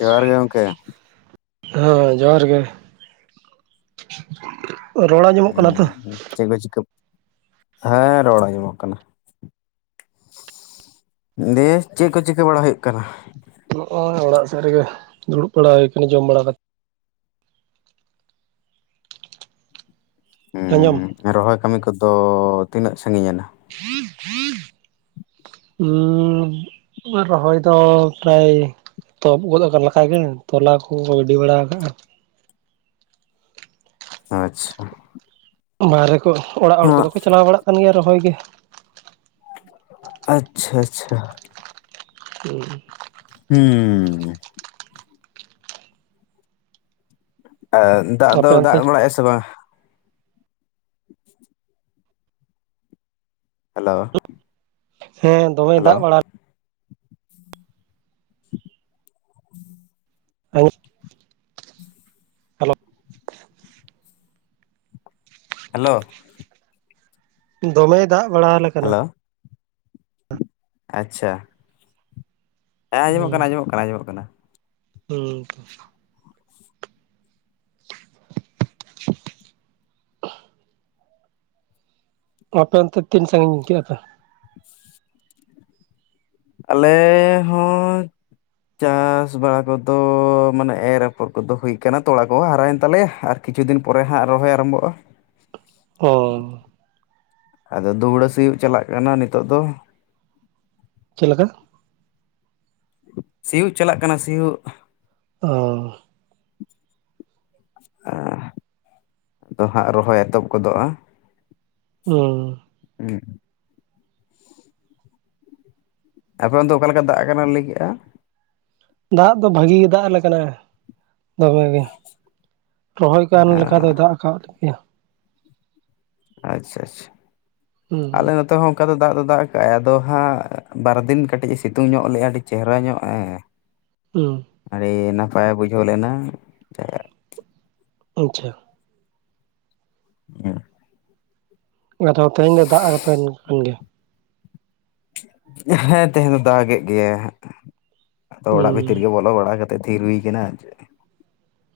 ᱡᱚᱦᱟᱸᱨ ᱜᱮ ᱜᱚᱝᱠᱮ᱾ ᱦᱮᱸ ᱡᱚᱦᱟᱸᱨ ᱜᱮ᱾ ᱨᱚᱲ ᱟᱸᱡᱚᱢᱚᱜ ᱠᱟᱱᱟ ᱛᱚ ᱦᱮᱸ ᱪᱮᱫ ᱯᱮ ᱪᱤᱠᱟᱹ ᱦᱮᱸ ᱨᱚᱲ ᱟᱸᱡᱚᱢᱚᱜ ᱠᱟᱱᱟ᱾ ᱫᱤᱭᱮ ᱪᱮᱫ ᱠᱚ ᱪᱤᱠᱟᱹ ᱵᱟᱲᱟ ᱦᱩᱭᱩᱜ ᱠᱟᱱᱟ? ᱱᱚᱜᱼᱚᱭ ᱚᱲᱟᱜ ᱥᱮᱫ ᱨᱮᱜᱮ ᱫᱩᱲᱩᱵ ᱵᱟᱲᱟ ᱦᱩᱭ ᱟᱠᱟᱱᱟ ᱡᱚᱢ ᱵᱟᱲᱟ ᱠᱟᱛᱮ᱾ ᱟᱸᱡᱚᱢ? ᱦᱩᱸ ᱨᱚᱦᱚᱭ ᱠᱟᱹᱢᱤ ᱠᱚ ᱫᱚ ᱛᱤᱱᱟᱹᱜ ᱥᱟᱺᱜᱤᱧ ᱮᱱᱟ ᱦᱩᱸ ᱦᱩᱸ [unintelligible] ᱦᱩᱸ ᱨᱚᱦᱚᱭ ᱫᱚ ᱯᱨᱟᱭ ᱛᱚ ᱜᱚᱫ ᱟᱠᱟᱫ ᱞᱮᱠᱟ ᱜᱮ ᱛᱚᱞᱟ ᱠᱚ ᱜᱤᱰᱤ ᱵᱟᱲᱟ ᱟᱠᱟᱜ-ᱟ ᱟᱪᱪᱷᱟ ᱵᱟᱦᱨᱮ ᱠᱚ ᱚᱲᱟᱜ ᱦᱚᱲ ᱦᱚᱸ ᱠᱚᱫᱚ ᱠᱚ ᱪᱟᱞᱟᱣ ᱵᱟᱲᱟᱜ ᱠᱟᱱ ᱜᱮᱭᱟ ᱨᱚᱦᱚᱭ ᱜᱮ ᱟᱪᱪᱷᱟ ᱟᱪᱪᱷᱟ ᱦᱩᱸ ᱦᱩᱸ ᱫᱟᱜ ᱫᱚ ᱟᱯᱮ ᱚᱱᱛᱮ ᱫᱟᱜ ᱵᱟᱲᱟᱭᱮᱜ-ᱟ ᱥᱮ ᱵᱟᱝ ᱦᱮᱞᱳ᱾ ᱦᱮᱸ ᱫᱚᱢᱮ ᱦᱮᱞᱳ ᱫᱟᱜ ᱵᱟᱲᱟ [unintelligible] ᱟᱩᱛ ᱦᱮᱞᱳ ᱫᱚᱢᱮᱭ ᱫᱟᱜ ᱵᱟᱲᱟ ᱟᱞᱮ ᱠᱟᱱᱟ ᱦᱮᱞᱳ ᱟᱪᱪᱷᱟ ᱦᱮᱸ ᱟᱸᱡᱚᱢᱚᱜ ᱦᱩᱸ ᱠᱟᱱᱟ ᱟᱸᱡᱚᱢᱚᱜ ᱠᱟᱱᱟ ᱟᱸᱡᱚᱢᱚᱜ ᱠᱟᱱᱟ ᱦᱩᱸ ᱟᱯᱮ ᱚᱱᱛᱮ ᱛᱤᱱ ᱥᱟᱺᱜᱤᱧ ᱠᱮᱜ-ᱟ ᱯᱮ? [unintelligible] ᱟᱞᱮ ᱦᱚᱸ ᱪᱟᱥ ᱵᱟᱲᱟ ᱠᱚ ᱫᱚ ᱢᱟᱱᱮ ᱮᱨ ᱟᱯᱚᱨ ᱠᱚᱫᱚ ᱦᱩᱭ ᱟᱠᱟᱱᱟ ᱛᱚᱲᱟ ᱠᱚᱦᱚᱸ ᱦᱟᱨᱟᱭᱮᱱ ᱛᱟᱞᱮᱭᱟ, ᱟᱨ ᱠᱤᱪᱷᱩ ᱫᱤᱱ ᱯᱚᱨᱮ ᱦᱟᱜ ᱨᱚᱦᱚᱭ ᱟᱨᱟᱢᱵᱷᱚᱜ-ᱟ᱾ ᱚ ᱟᱫᱚ ᱫᱩᱦᱲᱟ ᱥᱤᱭᱳᱜ ᱪᱟᱞᱟᱜ ᱠᱟᱱᱟ ᱱᱤᱛᱚᱜ ᱫᱚ᱾ ᱪᱮᱫ ᱞᱮᱠᱟ? ᱥᱤᱭᱩᱜ ᱪᱟᱞᱟᱜ ᱠᱟᱱᱟ ᱥᱤᱭᱩᱜ᱾ ᱚ ᱟ ᱫᱚᱦᱟᱸᱜ ᱨᱚᱦᱚᱭ ᱮᱛᱚᱵ ᱜᱚᱫᱚᱜ-ᱟ᱾ ᱦᱩᱸ ᱦᱩᱸ ᱟᱯᱮᱱ ᱫᱚ ᱚᱠᱟᱮ ᱞᱮᱠᱟ ᱫᱟᱜ ᱠᱟᱱᱟ ᱞᱟᱹᱭ ᱠᱮᱜ-ᱟ? ᱫᱟᱜ ᱫᱚ ᱵᱷᱟᱹᱜᱤ ᱜᱮ ᱫᱟᱜ ᱟᱞᱮ ᱠᱟᱱᱟ, ᱫᱚᱢᱮ ᱜᱮ ᱨᱚᱦᱚᱭ ᱠᱟᱱ ᱞᱮ ᱠᱟ ᱫᱚᱭ ᱫᱟᱜ ᱟᱠᱟᱫ ᱞᱮᱜᱮᱭᱟ᱾ ᱟᱪᱪᱷᱟ ᱟᱪᱪᱷᱟ ᱦᱩᱸ ᱦᱩᱸ ᱟᱞᱮ ᱱᱚᱛᱮ ᱦᱚᱸ ᱚᱱᱠᱟ ᱫᱚ ᱫᱟᱜ ᱫᱚ ᱫᱟᱜ ᱟᱠᱟᱟᱜ-ᱟᱭ ᱟᱫᱚ ᱦᱟᱸᱜ ᱵᱟᱨᱫᱤᱱ ᱠᱟᱹᱴᱤᱡ-ᱥᱤᱛᱩᱝ ᱧᱚᱜ ᱞᱮᱫᱟᱭ ᱟᱹᱰᱤ ᱪᱮᱦᱨᱟ ᱧᱚᱜ ᱮᱸᱻ [inaudible] ᱦᱩᱸ ᱟᱹᱰᱤ ᱱᱟᱯᱟᱭ ᱵᱩᱡᱷᱟᱹᱣ ᱞᱮᱱᱟ, ᱟᱪᱪᱷᱟ ᱦᱮᱸ ᱟᱫᱚ ᱛᱮᱦᱮᱧ ᱫᱚ ᱫᱟᱜ ᱟᱯᱮᱱ ᱠᱟᱱ ᱜᱮᱭᱟ? ᱦᱮᱸ ᱛᱮᱦᱮᱧ ᱫᱚ ᱫᱟᱜᱮᱫ ᱜᱮᱟᱭ ᱟᱫᱚ ᱚᱲᱟᱜ ᱵᱷᱤᱛᱤᱨ ᱦᱩᱸ ᱜᱮ ᱵᱚᱞᱚ ᱵᱟᱲᱟ ᱠᱟ ᱛᱮᱫ ᱛᱷᱤᱨ ᱦᱩᱭ ᱠᱟᱱᱟ ᱟᱨᱪᱮᱫ᱾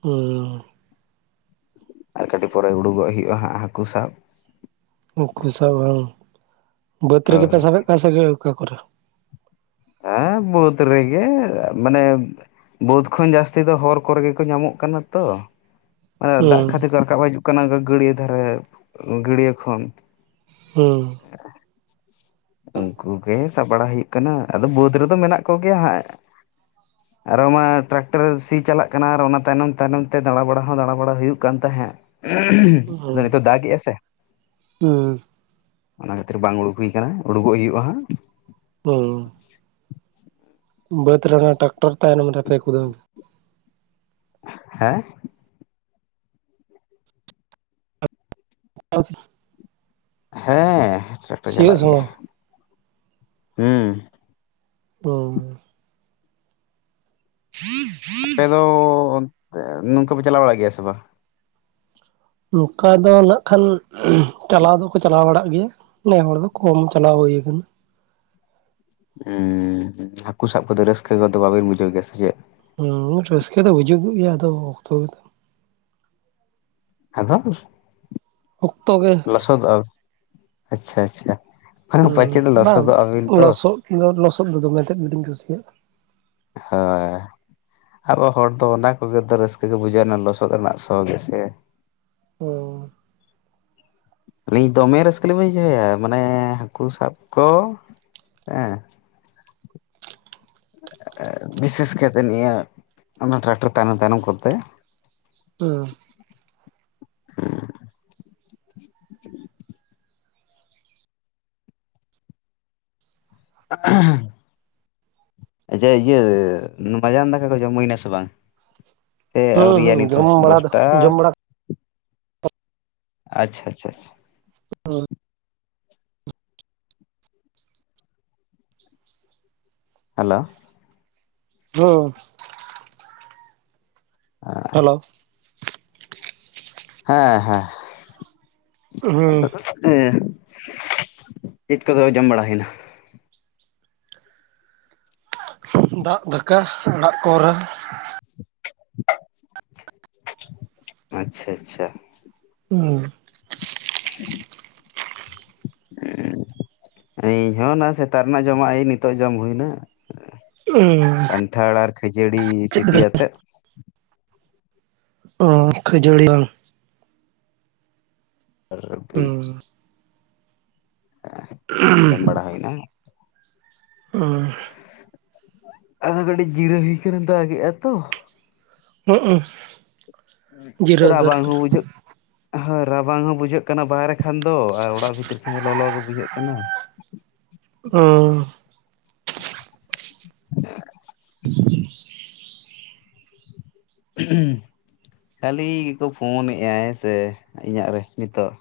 ᱦᱩᱸ ᱟᱨ ᱠᱟᱹᱴᱤᱡ ᱯᱚᱨᱮ ᱩᱰᱩᱚᱜ ᱦᱩᱭᱩᱜ-ᱟ ᱦᱟᱸᱜ ᱦᱟᱹᱠᱩ ᱥᱟᱵ᱾ ᱩᱱᱠᱩ ᱥᱟᱵ ᱵᱟᱝ ᱵᱟᱹᱫᱽ ᱦᱳᱭ ᱨᱮᱜᱮᱯᱮ ᱥᱟᱵᱮᱫ ᱠᱚ ᱥᱮ ᱚᱠᱟ ᱠᱚᱨᱮ? ᱦᱮᱸ ᱵᱟᱹᱛ ᱨᱮ ᱜᱮ ᱢᱟᱱᱮ, ᱵᱟᱹᱫᱷ ᱠᱷᱚᱱ ᱡᱟᱹᱥᱛᱤ ᱫᱚ ᱦᱚᱨ ᱠᱚᱨᱮ ᱜᱮᱠᱚ ᱧᱟᱢᱚᱜ ᱠᱟᱱᱟ ᱛᱚ᱾ ᱢᱟᱱᱮ ᱫᱟᱜ ᱦᱩᱸ ᱠᱷᱟᱹᱛᱤᱨ ᱠᱚ ᱨᱟᱠᱟᱵ ᱦᱤᱡᱩᱜ ᱠᱟᱱᱟ ᱜᱟᱹᱲᱭᱟᱹ ᱫᱷᱟᱨᱮ ᱜᱟᱹᱲᱭᱟᱹ ᱠᱷᱚᱱ᱾ ᱦᱩᱸ ᱩᱱᱠᱩ ᱜᱮ ᱥᱟᱵ ᱵᱟᱲᱟ ᱦᱩᱭᱩᱜ ᱠᱟᱱᱟ ᱟᱫᱚ ᱵᱟᱹᱫᱽ ᱨᱮᱫᱚ ᱢᱮᱱᱟᱜ ᱠᱚᱜᱮᱭᱟ ᱦᱟᱸᱜ᱾ ᱟᱨᱚ ᱢᱟ ᱴᱨᱟᱠᱴᱟᱨ ᱥᱤ ᱪᱟᱞᱟᱜ ᱠᱟᱱᱟ ᱟᱨ ᱚᱱᱟ ᱛᱟᱭᱱᱚᱢ ᱛᱟᱭᱱᱚᱢ ᱛᱮ ᱫᱟᱬᱟ ᱵᱟᱟᱲ ᱦᱚᱸ ᱫᱟᱬᱟ ᱵᱟᱟᱲ ᱦᱩᱭᱩᱜ ᱠᱟᱱ ᱛᱟᱦᱮᱸᱫ᱾ ᱟᱫᱚ ᱦᱩᱸ ᱱᱤᱛᱚᱜ ᱫᱟᱜ ᱮ-ᱟ ᱥᱮ? ᱦᱩᱸ ᱚᱱᱟ ᱠᱷᱟᱹᱛᱤᱨ ᱵᱟᱝ ᱩᱰᱩᱠ ᱦᱩᱭ ᱟᱠᱟᱱᱟ, ᱩᱰᱩᱠᱚᱜ ᱦᱩᱭᱩᱜᱼᱟ ᱦᱟᱸᱜ᱾ ᱦᱩᱸ ᱵᱟᱹᱫᱽ ᱨᱮ ᱴᱨᱟᱠᱴᱚᱨ ᱛᱟᱦᱮᱱᱢᱯᱮ ᱠᱩᱫᱟᱹᱣᱟ? ᱦᱮᱸ [inaudible] ᱦᱮᱸ ᱴᱨᱟᱠᱴᱚᱨ ᱥᱤᱭᱳᱜ ᱪᱟᱞᱟᱜ ᱜᱮᱭᱟ ᱥᱚᱢᱚᱭ ᱦᱮᱸ, ᱦᱩᱸ [inaudible] ᱟᱯᱮ ᱫᱚ ᱱᱚᱝᱠᱟ ᱯᱮ ᱪᱟᱞᱟᱣ ᱵᱟᱲᱟ ᱜᱮᱭᱟ ᱥᱮ ᱵᱟᱝ? ᱱᱚᱝᱠᱟ ᱫᱚ ᱱᱟᱜ ᱠᱷᱟᱱ ᱪᱟᱞᱟᱣ ᱫᱚᱠᱚ ᱪᱟᱞᱟᱣ ᱵᱟᱲᱟᱜ ᱜᱮᱭᱟ᱾ ᱱᱮ ᱦᱚᱲ ᱫᱚ ᱠᱚᱢ ᱪᱞᱟᱣ ᱦᱩᱭ ᱠᱟᱱᱟ᱾ ᱩᱸᱻ ᱦᱟᱠᱩ ᱥᱟᱵ ᱠᱚᱫᱚ ᱨᱟᱹᱥᱠᱟᱹ ᱫᱚ ᱵᱟᱵᱟᱹᱤᱱ ᱵᱩᱡᱷᱟᱹᱣ ᱜᱮᱭᱟ ᱥᱮ ᱪᱮᱫ? ᱦᱩᱸ ᱨᱟᱹᱥᱠᱟᱹ ᱫᱚ ᱦᱤᱡᱩᱜ ᱜᱮᱭᱟ ᱟᱫᱚ ᱚᱠᱛᱚ ᱟᱫᱚ ᱚᱠᱛᱚ ᱜᱮ ᱞᱚᱥᱚᱫᱚᱜᱼᱟ ᱟᱪᱷᱟ ᱟᱪᱷᱟ ᱵᱟᱝ ᱯᱟᱪᱮᱫ ᱞᱚᱥᱚᱫᱚᱜᱼᱟᱵᱤᱱ ᱛᱚ ᱤᱧ ᱫᱚ ᱞᱚᱥᱚᱫ ᱫᱚᱢᱮ ᱛᱮᱫ ᱟᱹᱰᱤᱧ ᱠᱩᱥᱤᱭᱟᱜᱼᱟ ᱾ ᱦᱚᱭ ᱾ ᱟᱵᱚ ᱦᱚᱲ ᱫᱚ ᱚᱱᱟ ᱠᱚᱜᱮ ᱫᱚ ᱨᱟᱹᱥᱠᱟᱹ ᱵᱩᱡᱷᱟᱹᱣ ᱚᱱᱟ ᱞᱚᱥᱚᱫ ᱨᱮᱱᱟᱜ ᱥᱚ ᱜᱮᱥᱮ᱾ ᱚ ᱻ ᱾ ᱟᱹᱞᱤᱧ ᱫᱚᱢᱮ ᱨᱟᱹᱥᱠᱟᱹᱞᱤᱤᱧ ᱵᱩᱡᱷᱟᱹᱣᱭᱟ ᱢᱟᱱᱮ ᱦᱟᱹᱠᱩ ᱥᱟᱵ ᱠᱚ᱾ ᱦᱮᱸ ᱻ᱾ ᱵᱤᱥᱮᱥ ᱠᱟᱭ ᱠᱟᱛᱮ ᱱᱤᱭᱟᱹ ᱚᱱᱟ ᱴᱨᱟᱠᱴᱟᱨ ᱛᱟᱭᱱᱚᱢ ᱛᱟᱭᱱᱚᱢ ᱠᱚᱛᱮ᱾ ᱦᱩᱸ ᱻ᱾ [inaudible] [inaudible] ᱟᱪᱪᱷᱟ ᱤᱭᱟᱹ ᱢᱟᱡᱟᱱ ᱫᱟᱠᱟ ᱠᱚ ᱡᱚᱢ ᱦᱩᱭᱱᱟ ᱥᱮ ᱵᱟᱝ? ᱥᱮ ᱦᱩᱸ ᱟᱣᱨᱤᱭᱟ ᱦᱩᱸ ᱱᱤᱛ ᱦᱚ ᱡᱚᱢ ᱵᱟᱲᱟ ᱫᱚ ᱫᱚᱥᱴᱟ ᱡᱚᱢ ᱵᱟᱲᱟ ᱟᱪᱷᱟ ᱟᱪᱷᱟ ᱟᱪᱷᱟ ᱾ ᱦᱳ [unintelligible] ᱦᱮᱞᱳ ᱾ ᱦᱸ ᱾ ᱦᱮᱞᱳ ᱾ ᱦᱮᱸ ᱦᱮᱸ ᱦᱩᱸ ᱾ ᱪᱮᱫ ᱠᱚᱫᱚ ᱡᱚᱢ ᱵᱟᱲᱟ ᱦᱩᱭᱱᱟ? ᱫᱟᱜ ᱫᱟᱠᱟ ᱟᱲᱟᱜ ᱠᱚᱨᱮ᱾ ᱟᱪᱷᱟ ᱟᱪᱷᱟ ᱾ ᱚᱸᱻ ᱾ [unintelligible] ᱤᱧ ᱦᱚᱸ ᱚᱱᱟ ᱥᱮᱛᱟ ᱨᱮᱱᱟᱜ ᱡᱚᱢᱟᱜ ᱟᱭ ᱱᱤᱛᱚᱜ ᱡᱚᱢ ᱦᱩᱭᱱᱟ᱾ ᱚ ᱸᱻ ᱾ ᱯᱟᱴᱷᱟᱲ [unintelligible] ᱟᱨ ᱠᱷᱟᱡᱟᱹᱲᱤ ᱥᱤᱯᱤᱭᱟᱛᱮᱫ ᱚ ᱠᱷᱟᱹᱡᱟᱹᱲᱤ ᱵᱟᱝ [unintelligible] ᱟᱨ ᱨᱽᱵᱤ ᱦᱩᱸ [unintelligible] ᱡᱚᱢ ᱵᱟᱲᱟ ᱦᱩᱭᱱᱟ [inaudible] ᱚ [unintelligible] ᱟᱫᱚ ᱠᱟᱹᱴᱤᱡ ᱡᱤᱨᱟᱹ ᱦᱩᱭ ᱠᱟᱱᱟ ᱫᱟᱜ ᱮᱼᱟ ᱛᱚ ᱩ ᱩ [inaudible] ᱨᱟᱵᱟᱝ ᱦᱚᱸ ᱵᱩᱡᱷᱟᱹᱜ ᱦᱮ ᱨᱟᱵᱟᱝ ᱦᱚᱸ ᱵᱩᱡᱷᱟᱹᱜ ᱦᱩᱭᱩᱜ ᱠᱟᱱᱟ ᱵᱟᱦᱨᱮ ᱠᱷᱟᱱ ᱫᱚ ᱟᱨ ᱚᱲᱟᱜ ᱵᱷᱤᱛᱤᱨ ᱠᱷᱟᱱ ᱫᱚ ᱞᱚᱞᱚ ᱜᱮ ᱵᱩᱡᱷᱟᱹᱜ ᱠᱟᱱᱟ ᱚᱸ ᱻ᱾ [unintelligible] ᱠᱷᱟᱹᱞᱤ ᱜᱮᱠᱚ ᱯᱷᱳᱱᱮᱫᱟᱭ ᱦᱮᱸ ᱥᱮᱮ ᱤᱧᱟᱹᱜ ᱨᱮ ᱱᱤᱛᱳᱜ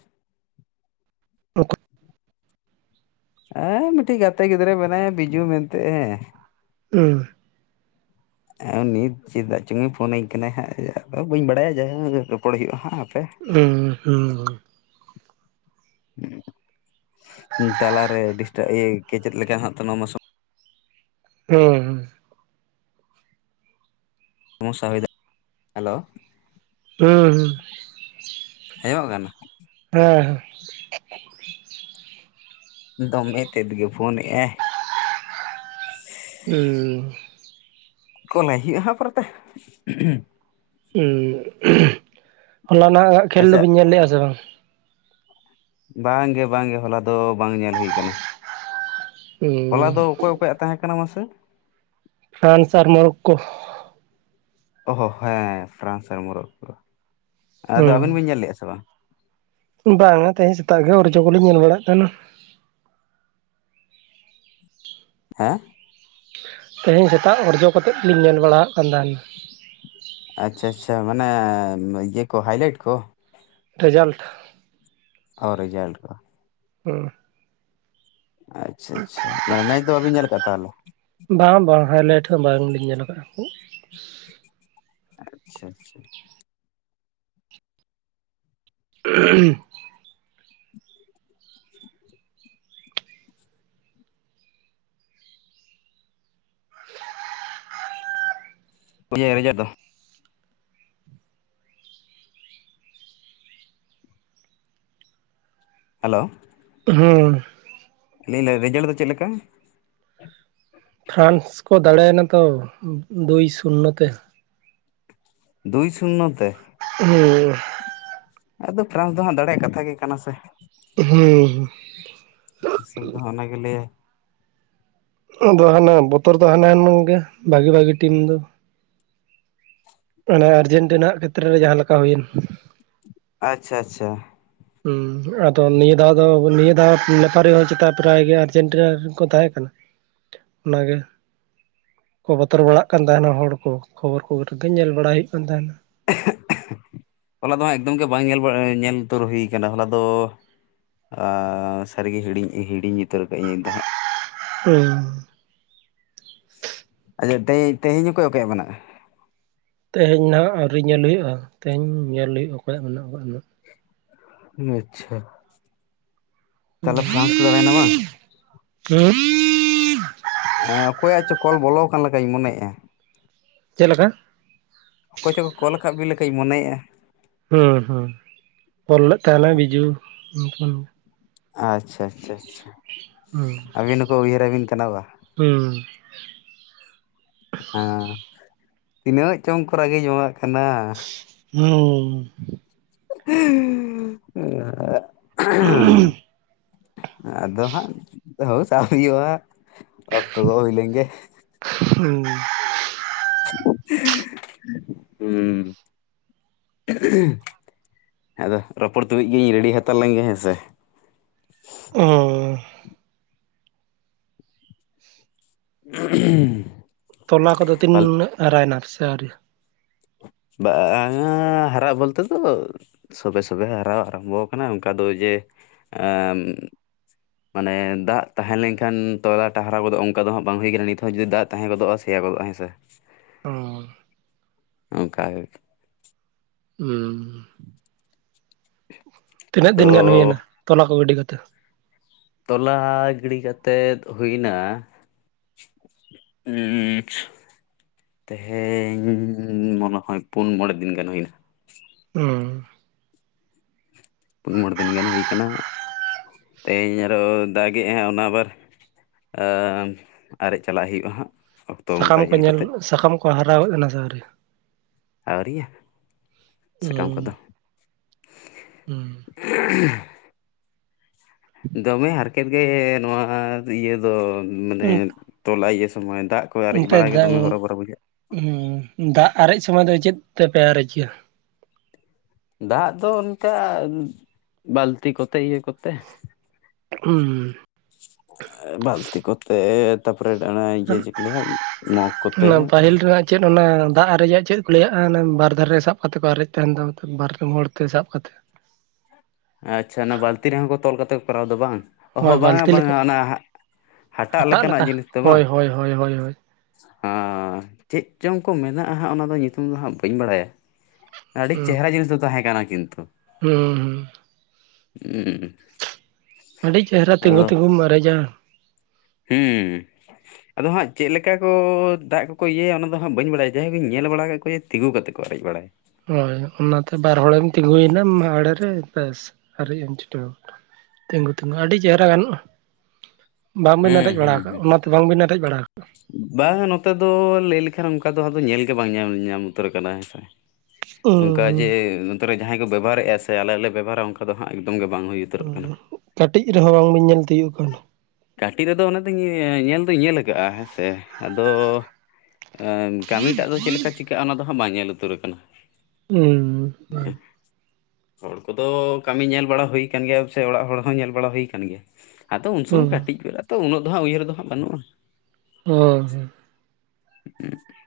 ᱚᱠᱚ ᱦᱮᱸ ᱢᱤᱫᱴᱤᱡ ᱜᱟᱛᱮ ᱜᱤᱫᱽᱨᱟᱹᱭ ᱢᱮᱱᱟᱭᱟ ᱵᱤᱡᱩ ᱢᱮᱱᱛᱮ ᱦᱮᱸ ᱦᱮᱸ ᱻ᱾ ᱟᱨ ᱩᱱᱤᱤᱛ ᱪᱮᱫᱟᱜ ᱪᱚᱝᱮ ᱯᱷᱳᱱᱟᱹᱧ ᱠᱟᱱᱟᱭ ᱦᱟᱸᱜ ᱟᱫᱚ ᱵᱟᱹᱧ ᱵᱟᱲᱟᱭᱟ ᱡᱟᱭ ᱨᱚᱯᱚᱲ ᱦᱩᱭᱩᱜᱼᱟ ᱦᱟᱸᱜ ᱟᱯᱮ [unintelligible] ᱩ ᱦᱩᱸ [unintelligible] ᱦᱮᱸ [unintelligible] ᱛᱟᱞᱟᱨᱮᱴ ᱪᱮᱫ ᱞᱮᱠᱟ ᱦ ᱱᱚᱣᱟ [inaudible] ᱦᱮᱸ ᱦᱮᱸ [inaudible] ᱚᱥᱥᱟ ᱦᱩᱭ ᱦᱮᱞᱳ [unintelligible] ᱦᱩᱸ ᱦᱮᱸ ᱦᱚᱸᱜ ᱠᱟᱱᱟ᱾ ᱦᱟᱸᱦᱟ ᱫᱚᱢᱮ ᱛᱮᱫ ᱜᱮ ᱯᱷᱳᱱᱮᱫᱼᱟᱭ ᱩᱸᱢ ᱯᱷᱚᱱᱟᱭ ᱦᱩᱭᱩᱜ ᱟ ᱦᱟᱸᱜ ᱯᱚᱨᱮᱛᱮ ᱦᱚᱞᱟ ᱱᱚᱸᱜ ᱠᱷᱮᱞ ᱟᱪᱪᱷᱟ ᱫᱚᱵᱤᱱ ᱧᱮᱞ ᱞᱮᱜᱼᱟ ᱥᱮ ᱵᱟᱝ ᱵᱟᱝᱜᱮ ᱵᱟᱝᱜᱮ ᱦᱚᱞᱟ ᱫᱚ ᱵᱟᱝ ᱧᱮᱞ ᱦᱩᱭᱠᱟᱱᱟ ᱾ ᱦᱚᱞᱟ ᱫᱚ ᱚᱠᱚᱭ ᱚᱠᱚᱭᱟᱜ ᱛᱟᱦᱮᱸ ᱠᱟᱱᱟ ᱢᱟᱥᱮ ᱦᱟᱱ ᱥᱟᱨ ᱢᱚᱨᱠᱚ ᱚᱦ ᱦᱮᱸ ᱯᱷᱨᱟᱱᱥ ᱟᱨ ᱢᱩᱨᱚᱠᱚᱠᱚ ᱟᱫᱚ ᱟᱵᱤᱱ ᱵᱤᱱ ᱧᱮᱞ ᱞᱮᱼᱟ ᱥᱮ ᱵᱟᱝ? ᱵᱟᱝᱼᱟ ᱛᱮᱦᱮᱧ ᱥᱮᱛᱟᱜ ᱜᱮ ᱚᱨᱡᱚ ᱠᱚᱞᱤᱧ ᱧᱮᱞ ᱵᱟᱲᱟᱭᱮᱫ ᱛᱟᱦᱮᱱᱟ᱾ ᱦᱮᱸ ᱛᱮᱦᱮᱧ ᱥᱮᱛᱟᱜ ᱚᱨᱡᱚ ᱠᱟᱛᱮᱫᱞᱤᱧ ᱧᱮᱞ ᱵᱟᱲᱟᱣᱮᱫ ᱠᱟᱱ ᱛᱟᱦᱮᱱᱟ ᱾ ᱟᱪᱪᱷᱟ ᱟᱪᱪᱷᱟ ᱢᱟᱱᱮ ᱤᱭᱟᱹ ᱠᱚ ᱦᱟᱭᱞᱟᱭᱤᱴ ᱠᱚ ᱾ ᱨᱮᱡᱟᱞᱴ ᱾ ᱚ ᱨᱤᱡᱟᱞᱴ ᱠᱚ ᱦᱩᱸ ᱟᱪᱪᱷᱟ ᱟᱪᱪᱷᱟ ᱢᱟᱱᱮ ᱢᱮᱪ ᱫᱚ ᱵᱟᱵᱤᱱ ᱧᱮᱞ ᱟᱠᱟᱫ ᱛᱟᱦᱞᱮ ᱾ ᱵᱟᱝ ᱵᱟᱝ ᱦᱟᱭᱞᱟᱭᱤᱴ ᱦᱚᱸ ᱵᱟᱝᱞᱤᱧ ᱧᱮᱞ ᱟᱠᱟᱫᱼᱟ ᱾ ᱟᱪᱪᱷᱟ ᱟᱪᱪᱷᱟ [unintelligible] [unintelligible] [unintelligible] ᱫᱚ ᱦᱮᱞᱳ ᱦᱩ ᱞᱟᱹᱭ ᱟᱞᱤᱧ ᱨᱮᱡᱟᱞᱴ ᱫᱚ ᱪᱮᱫ ᱞᱮᱠᱟ? ᱯᱷᱨᱟᱱᱥ ᱠᱚ ᱫᱟᱲᱮᱭᱱᱟ ᱛᱚ ᱫᱩᱭ ᱥᱩᱭᱱᱚ ᱛᱮ ᱫᱩᱭ ᱥᱩᱱᱱᱚ ᱛᱮ [unintelligible] ᱟᱫᱚ ᱯᱷᱨᱟᱱᱥ ᱫᱚᱦᱟᱸᱜ ᱫᱟᱲᱮ ᱠᱟᱛᱷᱟ ᱜᱮ ᱠᱟᱱᱟ ᱥᱮ ᱦᱩᱸ ᱦᱩ ᱦᱤᱥᱟᱹᱵᱽ ᱫᱚᱦ ᱚᱱᱟᱜᱮ ᱞᱟᱹᱭᱼᱟᱭ ᱟᱫᱚ ᱦᱟᱱᱟ ᱵᱚᱛᱚᱨ ᱫᱚ ᱦᱟᱱᱟᱮᱱ ᱜᱮ ᱵᱷᱟᱹᱜᱤ-ᱵᱷᱟᱹᱜᱤ ᱴᱤᱢ ᱫᱚ ᱚᱱᱟ ᱟᱨᱡᱮᱱᱴᱤᱱᱟ ᱠᱷᱮᱛᱨᱮ ᱨᱮ ᱡᱟᱦᱟᱸ ᱞᱮᱠᱟ ᱦᱩᱭᱮᱱ ᱟᱪᱷᱟ-ᱟᱪᱷᱟ ᱩᱱ ᱟᱫᱚ ᱱᱤᱭᱟᱹ ᱫᱷᱟᱣ ᱫᱚ ᱱᱤᱭᱟᱹ ᱫᱷᱟᱣ ᱱᱮᱯᱟᱨᱤ ᱦᱚᱸ ᱪᱮᱛᱟ ᱯᱨᱟᱭ ᱜᱮ ᱟᱨᱡᱮᱱᱴᱤᱱᱟ ᱠᱚ ᱛᱟᱦᱮᱸ ᱠᱟᱱᱟ [inaudible] ᱚᱱᱟ ᱜᱮ᱾ ᱠᱚ ᱵᱚᱛᱚᱨ ᱵᱟᱲᱟᱜ ᱠᱟᱱ ᱛᱟᱦᱮᱱᱟ ᱦᱚᱲ ᱠᱚ ᱠᱷᱚᱵᱚᱨ ᱠᱚ ᱨᱮᱫᱚ ᱧᱮᱞ ᱵᱟᱲᱟ ᱦᱩᱭᱩᱜ ᱠᱟᱱ ᱛᱟᱦᱮᱱᱟ᱾ ᱦᱚᱞᱟ ᱫᱚ ᱮᱠᱫᱚᱢ ᱜᱮ ᱵᱟᱝ ᱧᱮᱞ ᱵᱟᱝ ᱧᱮᱞ ᱩᱛᱟᱹᱨ ᱦᱩᱭ ᱠᱟᱱᱟ ᱦᱚᱞᱟ ᱫᱚ ᱟᱻᱥᱟᱹᱨᱤ ᱜᱮ ᱦᱤᱲᱤᱧ ᱦᱤᱲᱤᱧ ᱩᱛᱟᱹᱨ ᱠᱟᱜ ᱤᱧ ᱫᱚ ᱦᱟᱸᱜ ᱦᱩᱸ ᱟᱪᱷᱟ ᱛᱮᱦᱮᱧ-ᱛᱮᱦᱮᱧ ᱚᱠᱚᱭ ᱚᱠᱚᱭᱟᱜ ᱢᱮᱱᱟᱜ-ᱟ? ᱛᱮᱦᱮᱧ ᱱᱟᱸᱦᱟᱜ ᱟᱹᱣᱨᱤ ᱧᱮᱞ ᱦᱩᱭᱩᱜ-ᱟ ᱛᱮᱦᱮᱧ ᱧᱮᱞ ᱦᱩᱭᱩᱜ-ᱟ ᱚᱠᱚᱭᱟᱜ ᱢᱮᱱᱟᱜ-ᱟ ᱟᱪᱪᱷᱟ ᱛᱟᱦᱚᱞᱮ ᱯᱷᱨᱟᱱᱥ ᱠᱚ ᱫᱟᱲᱮᱭᱮᱱᱟ ᱵᱟᱝ᱾ ᱦᱩᱸ [unintelligible] ᱦᱮᱸ ᱚᱠᱚᱭᱟᱜ ᱪᱚ ᱠᱚᱞ ᱵᱚᱞᱚ ᱟᱠᱟᱱ ᱞᱮᱠᱟᱧ ᱢᱚᱱᱮᱭᱮᱜ-ᱟ᱾ ᱪᱮᱫ ᱞᱮᱠᱟ? ᱚᱠᱚᱭ ᱪᱚᱠᱚ ᱠᱚᱞ ᱟᱠᱟᱫ ᱵᱤᱱ ᱞᱮᱠᱟᱧ ᱢᱚᱱᱮᱭᱮᱜ-ᱟ᱾ ᱚᱸᱦᱩᱸ ᱚᱞ ᱞᱮᱫ ᱛᱟᱦᱮᱱᱟᱭ ᱵᱤᱡᱩ ᱟᱪᱪᱷᱟ ᱟᱪᱪᱷᱟ ᱟᱪᱷᱟ ᱦᱩᱸ᱾ ᱟᱹᱵᱤᱱ ᱦᱚᱸᱠᱚ ᱩᱭᱦᱟᱹᱨ ᱟᱵᱤᱱ ᱠᱟᱱᱟ ᱵᱟ᱾ ᱦᱩᱸᱻ ᱟᱺ ᱛᱤᱱᱟᱹᱜ ᱪᱚᱝ ᱠᱚ ᱨᱟᱹᱜᱤ ᱡᱚᱝᱟᱜ ᱠᱟᱱᱟ ᱚᱻ [unintelligible] ᱟᱫᱚ ᱫᱚ ᱦᱟᱜ ᱥᱟᱵ ᱦᱩᱭᱩᱜ-ᱟ ᱚᱠᱛᱚ ᱠᱚ ᱦᱩᱭ ᱞᱮᱱ ᱜᱮ ᱾ ᱦᱩᱸ᱾ ᱦᱩᱸ᱾ ᱟᱫᱚ ᱨᱚᱯᱚᱲ ᱛᱩᱞᱩᱡ ᱜᱤᱧ ᱨᱮᱰᱤ ᱦᱟᱛᱟᱲ ᱞᱮᱱᱜᱮ ᱦᱮᱸ ᱥᱮ ᱚᱻ [inaudible] ᱛᱚᱞᱟ ᱠᱚᱫᱚ ᱯᱟᱞ ᱛᱤᱱᱟᱹᱜ ᱦᱟᱨᱟᱭᱮᱱᱟ ᱥᱮ ᱟᱣᱨᱤ? ᱵᱟᱝᱟ ᱦᱟᱨᱟᱜ ᱵᱚᱞᱛᱮ ᱫᱚ ᱥᱚᱵᱮ ᱥᱚᱵᱮ ᱦᱟᱨᱟ ᱟᱨᱟᱢᱵᱷᱚ ᱠᱟᱱᱟ ᱚᱱᱠᱟ ᱫᱚ ᱡᱮ ᱢᱟᱱᱮ ᱫᱟᱜ ᱛᱟᱦᱮᱸ ᱞᱮᱱᱠᱷᱟᱱ ᱛᱚᱞᱟ ᱴᱟᱜ ᱦᱟᱨᱟ ᱜᱚᱫᱚᱜ-ᱟ ᱚᱱᱠᱟ ᱫᱚ ᱦᱟᱸᱜ ᱵᱟᱝ ᱦᱩᱭ ᱠᱟᱱᱟ ᱱᱤᱛ ᱦᱚᱸ ᱡᱩᱫᱤ ᱫᱟᱜ ᱛᱟᱦᱮᱸ ᱜᱚᱫᱚᱜ-ᱟ ᱥᱮᱭᱟ ᱜᱚᱫᱚᱜ-ᱟ ᱦᱮᱸ ᱥᱮ᱾ ᱚᱻ ᱚᱱᱠᱟ ᱜᱮ ᱾ ᱩᱸᱻ ᱛᱤᱱᱟᱹᱜ ᱛᱚ ᱫᱤᱱ ᱜᱟᱱ ᱦᱩᱭᱮᱱᱟ ᱛᱚᱞᱟ ᱠᱚ ᱜᱤᱰᱤ ᱠᱟᱛᱮ? ᱛᱚᱞᱟ ᱜᱤᱰᱤ ᱠᱟᱛᱮᱫ ᱦᱩᱭᱮᱱᱟ ᱦᱩᱸᱻᱪᱚ᱾ ᱛᱮᱦᱮᱧ ᱢᱚᱱᱮ ᱦᱚᱭ ᱯᱩᱱ ᱢᱚᱬᱮ ᱫᱤᱱ ᱜᱟᱱ ᱦᱩᱭᱮᱱᱟ ᱩᱸᱻ ᱯᱩᱱ ᱢᱚᱬᱮ ᱫᱤᱱ ᱜᱟᱱ ᱦᱩᱭ ᱠᱟᱱᱟ ᱛᱮᱦᱤᱧ ᱟᱨᱦᱚᱸᱭ ᱫᱟᱜᱮᱫᱼᱟ ᱚᱱᱟ ᱟᱵᱟᱨ ᱟᱻ ᱟᱨᱮᱡ ᱪᱟᱞᱟᱜ ᱦᱩᱭᱩᱜᱼᱟ ᱦᱟᱸᱜ ᱚᱠᱛᱚ ᱚᱱᱠᱟ ᱥᱟᱠᱟᱢ ᱠᱚ ᱧᱮᱞ ᱠᱟᱛᱮᱫ ᱥᱟᱠᱟᱢ ᱠᱚ ᱦᱟᱨᱟ ᱜᱚᱫ ᱮᱱᱟ ᱥᱮ ᱟᱹᱣᱨᱤᱭᱟ? ᱟᱹᱣᱨᱤᱭᱟᱹ ᱥᱟᱠᱟᱢ ᱦᱩᱸ ᱠᱚᱫᱚ ᱦᱩᱸ ᱫᱚᱢᱮ ᱦᱟᱨᱠᱮᱛ ᱜᱮ ᱱᱚᱣᱟ ᱤᱭᱟᱹ ᱫᱚ ᱢᱟᱱᱮ ᱛᱚᱞᱟ ᱤᱭᱟᱹ ᱥᱚᱢᱚᱭ ᱫᱟᱜ ᱠᱚ ᱟᱨᱮᱡ ᱚᱱᱛᱮ ᱵᱟᱲᱟ ᱜᱮ ᱫᱟᱜ ᱫᱚᱢᱮ ᱦᱚᱨᱚᱵᱚᱨᱚ ᱵᱩᱡᱷᱟᱹᱜᱼᱟ [unintelligible] ᱫᱟᱜ ᱟᱨᱮᱡ ᱥᱚᱢᱚᱭ ᱫᱚ ᱪᱮᱫ ᱛᱮᱯᱮ ᱟᱨᱮᱡ ᱜᱮᱭᱟ? ᱫᱟᱜ ᱫᱚ ᱚᱱᱠᱟ ᱵᱟᱹᱞᱛᱤ ᱠᱚᱛᱮ ᱤᱭᱟᱹ ᱠᱚᱛᱮ ᱾ ᱦᱩᱸᱻ ᱵᱟ. ᱞᱛᱤ ᱠᱚᱛᱮᱫ ᱛᱟᱯᱚᱨᱮ ᱚᱱᱟ ᱤᱭᱟᱹ ᱪᱮᱫ ᱠᱚ ᱞᱟᱹᱭᱟ ᱢᱚᱜᱽ ᱠᱚᱛᱮ ᱚᱱᱟ ᱯᱟᱹᱦᱤᱞ ᱨᱮᱱᱟᱜ ᱪᱮᱫ ᱚᱱᱟ ᱫᱟᱜ ᱟᱨᱮᱡᱟᱜ ᱪᱮᱫ ᱠᱚ ᱞᱟᱹᱭᱟᱜᱼᱟ ᱚᱱᱟ ᱵᱟᱨ ᱫᱷᱟᱨᱮ ᱨᱮ ᱥᱟᱵ ᱠᱟᱛᱮ ᱠᱚ ᱟᱨᱮᱡ ᱛᱟᱦᱮᱱ ᱫᱚ ᱵᱟᱨ ᱦᱚᱲ ᱛᱮ ᱥᱟᱵ ᱠᱟᱛᱮ᱾ ᱟᱪᱪᱷᱟ ᱚᱱᱟ ᱵᱟᱹᱞᱛᱤ ᱨᱮᱦᱚᱸ ᱠᱚ ᱛᱚᱞ ᱠᱟᱛᱮ ᱠᱚ ᱠᱚᱨᱟᱣ ᱫᱚ ᱵᱟᱝ? ᱚ ᱦᱳᱭ ᱦᱚᱸ ᱵᱟᱝᱟ ᱵᱟᱹᱞᱛᱤ ᱞᱮᱠᱟ ᱵᱟᱝᱟ ᱚᱱᱟ ᱦᱟᱴᱟᱜ ᱞᱮᱠᱟᱱᱟᱜ ᱞᱮᱠᱟ ᱡᱤᱱᱤᱥ ᱛᱮ ᱵᱟᱝ? ᱦᱳᱭ ᱦᱳᱭ ᱦᱳᱭ ᱦᱳᱭ ᱦᱳᱭ ᱦᱮ ᱪᱮᱫ ᱪᱚᱝ ᱠᱚ ᱢᱮᱱᱟᱜᱼᱟ ᱦᱟᱸᱜ ᱚᱱᱟ ᱫᱚ ᱧᱩᱛᱩᱢ ᱫᱚ ᱦᱟᱸᱜ ᱵᱟᱹᱧ ᱵᱟᱲᱟᱭᱟ ᱾ ᱟᱹᱰᱤ ᱦᱩᱸ ᱪᱮᱦᱮᱨᱟ ᱡᱤᱱᱤᱥ ᱫᱚ ᱛᱟᱦᱮᱸ ᱠᱟᱱᱟ ᱠᱤᱱᱛᱩ ᱾ ᱦᱩᱸ ᱦᱩᱸ ᱩᱸᱻ ᱟᱹᱰᱤ ᱪᱮᱦᱨᱟ ᱛᱤᱸᱜᱩ ᱛᱤᱸᱜᱩᱢ ᱟᱨᱮᱡᱟ ᱾ ᱦᱩᱸᱻ ᱟᱫᱚ ᱦᱟᱸᱜ ᱪᱮᱫ ᱞᱮᱠᱟ ᱠᱚ ᱫᱟᱜ ᱠᱚᱠᱚ ᱤᱭᱟᱹᱭᱟ ᱚᱱᱟ ᱫᱚ ᱦᱟᱸᱜ ᱵᱟᱹᱧ ᱵᱟᱲᱟᱭᱟ ᱡᱟᱦᱟᱸᱭ ᱠᱚᱧ ᱧᱮᱞ ᱵᱟᱲᱟ ᱟᱠᱟᱫ ᱠᱚᱣᱟ ᱛᱤᱸᱜᱩ ᱠᱟᱛᱮᱫ ᱠᱚ ᱟᱨᱮᱡ ᱵᱟᱲᱟ ᱦᱳᱭ ᱚᱱᱟᱛᱮ ᱵᱟᱨ ᱦᱚᱲᱮᱢ ᱛᱤᱸᱜᱩᱭᱮᱱᱟ ᱟᱲᱮᱨᱮ ᱵᱮᱥ ᱟᱨᱮᱡ ᱮᱢ ᱪᱷᱩᱴᱟᱹᱣ ᱱᱟ ᱛᱤᱸᱜᱩ ᱛᱤᱸᱜᱩ ᱟᱹᱰᱤ ᱪᱮᱦᱨᱟ ᱜᱟᱱᱚᱜᱼᱟ ᱾ ᱵᱟᱝᱵᱤᱱ ᱦᱩᱸ ᱟᱨᱮᱡ ᱵᱟᱲᱟ ᱦᱩᱸ ᱟᱠᱟᱜᱼᱟ ᱦᱩᱸ ᱚᱱᱟᱛᱮ ᱵᱟᱝᱵᱤᱱ ᱟᱨᱮᱡ ᱵᱟᱲᱟ ᱟᱠᱟᱜᱼᱟ? ᱵᱟᱝ ᱱᱚᱛᱮ ᱫᱚ ᱞᱟᱹᱭ ᱞᱮᱠᱷᱟᱱ ᱚᱱᱠᱟ ᱫᱚ ᱧᱮᱞ ᱜᱮ ᱵᱟᱝ ᱧᱮᱞ ᱧᱟᱢ ᱩᱛᱟᱹᱨ ᱠᱟᱱᱟ ᱦᱮᱸᱥᱮ᱾ ᱚᱱᱠᱟ ᱡᱮ ᱱᱚᱛᱮᱨᱮ ᱡᱟᱦᱟᱸᱭ ᱠᱚ ᱵᱮᱵᱚᱦᱟᱨᱮᱫᱼᱟ ᱥᱮ ᱟᱞᱮ ᱞᱮ ᱵᱮᱵᱚᱦᱟᱨᱟ ᱚᱱᱠᱟ ᱫᱚ ᱦᱟᱸᱜ ᱮᱠᱫᱚᱢ ᱜᱮ ᱵᱟᱝ ᱦᱩᱭ ᱩᱛᱟᱹᱨᱚᱜ ᱠᱟᱱᱟ ᱠᱟᱹᱴᱤᱡ ᱨᱮᱦᱚᱸ ᱵᱟᱝ ᱵᱤᱱ ᱧᱮᱞ ᱛᱤᱭᱳᱜ ᱠᱟᱣᱱᱟ? ᱠᱟᱹᱴᱤᱡ ᱨᱮᱫᱚ ᱤᱭᱟ. ᱚᱱᱟ ᱫᱚᱧ ᱧᱮᱞ ᱫᱩᱧ ᱧᱮᱞ ᱟᱠᱟᱜᱼᱟ ᱦᱮᱸ ᱥᱮ᱾ ᱟᱫᱚ ᱠᱟᱹᱢᱤᱴᱟᱜ ᱫᱚ ᱪᱮᱫ ᱞᱮᱠᱟ ᱪᱤᱠᱟᱹᱜᱼᱟ ᱚᱱᱟ ᱫᱚ ᱦᱟᱸᱜ ᱵᱟᱝ ᱧᱮᱞ ᱩᱛᱟᱹᱨ ᱠᱟᱱᱟ ᱦᱮᱸ [unintelligible] ᱦᱚᱲ ᱠᱚᱫᱚ ᱠᱟᱹᱢᱤ ᱧᱮᱞ ᱵᱟᱲᱟ ᱦᱩᱭ ᱠᱟᱱ ᱜᱮᱭᱟ ᱥᱮ ᱚᱲᱟᱜ ᱦᱚᱲ ᱦᱚᱸ ᱧᱮᱞ ᱵᱟᱲᱟ ᱦᱩᱭ ᱠᱟᱱ ᱜᱮᱭᱟ ᱟᱫᱚ ᱩᱱ ᱥᱩᱢᱚᱭ ᱠᱟ ᱛᱚ ᱩᱱᱟᱹᱜ ᱫᱚ ᱦᱟᱸᱜ ᱩᱭᱦᱟᱹᱨ ᱫᱚ ᱦᱟᱸᱜ ᱵᱟᱹᱱᱩᱜᱼᱟ ᱚ ᱦᱚᱭ [unintelligible]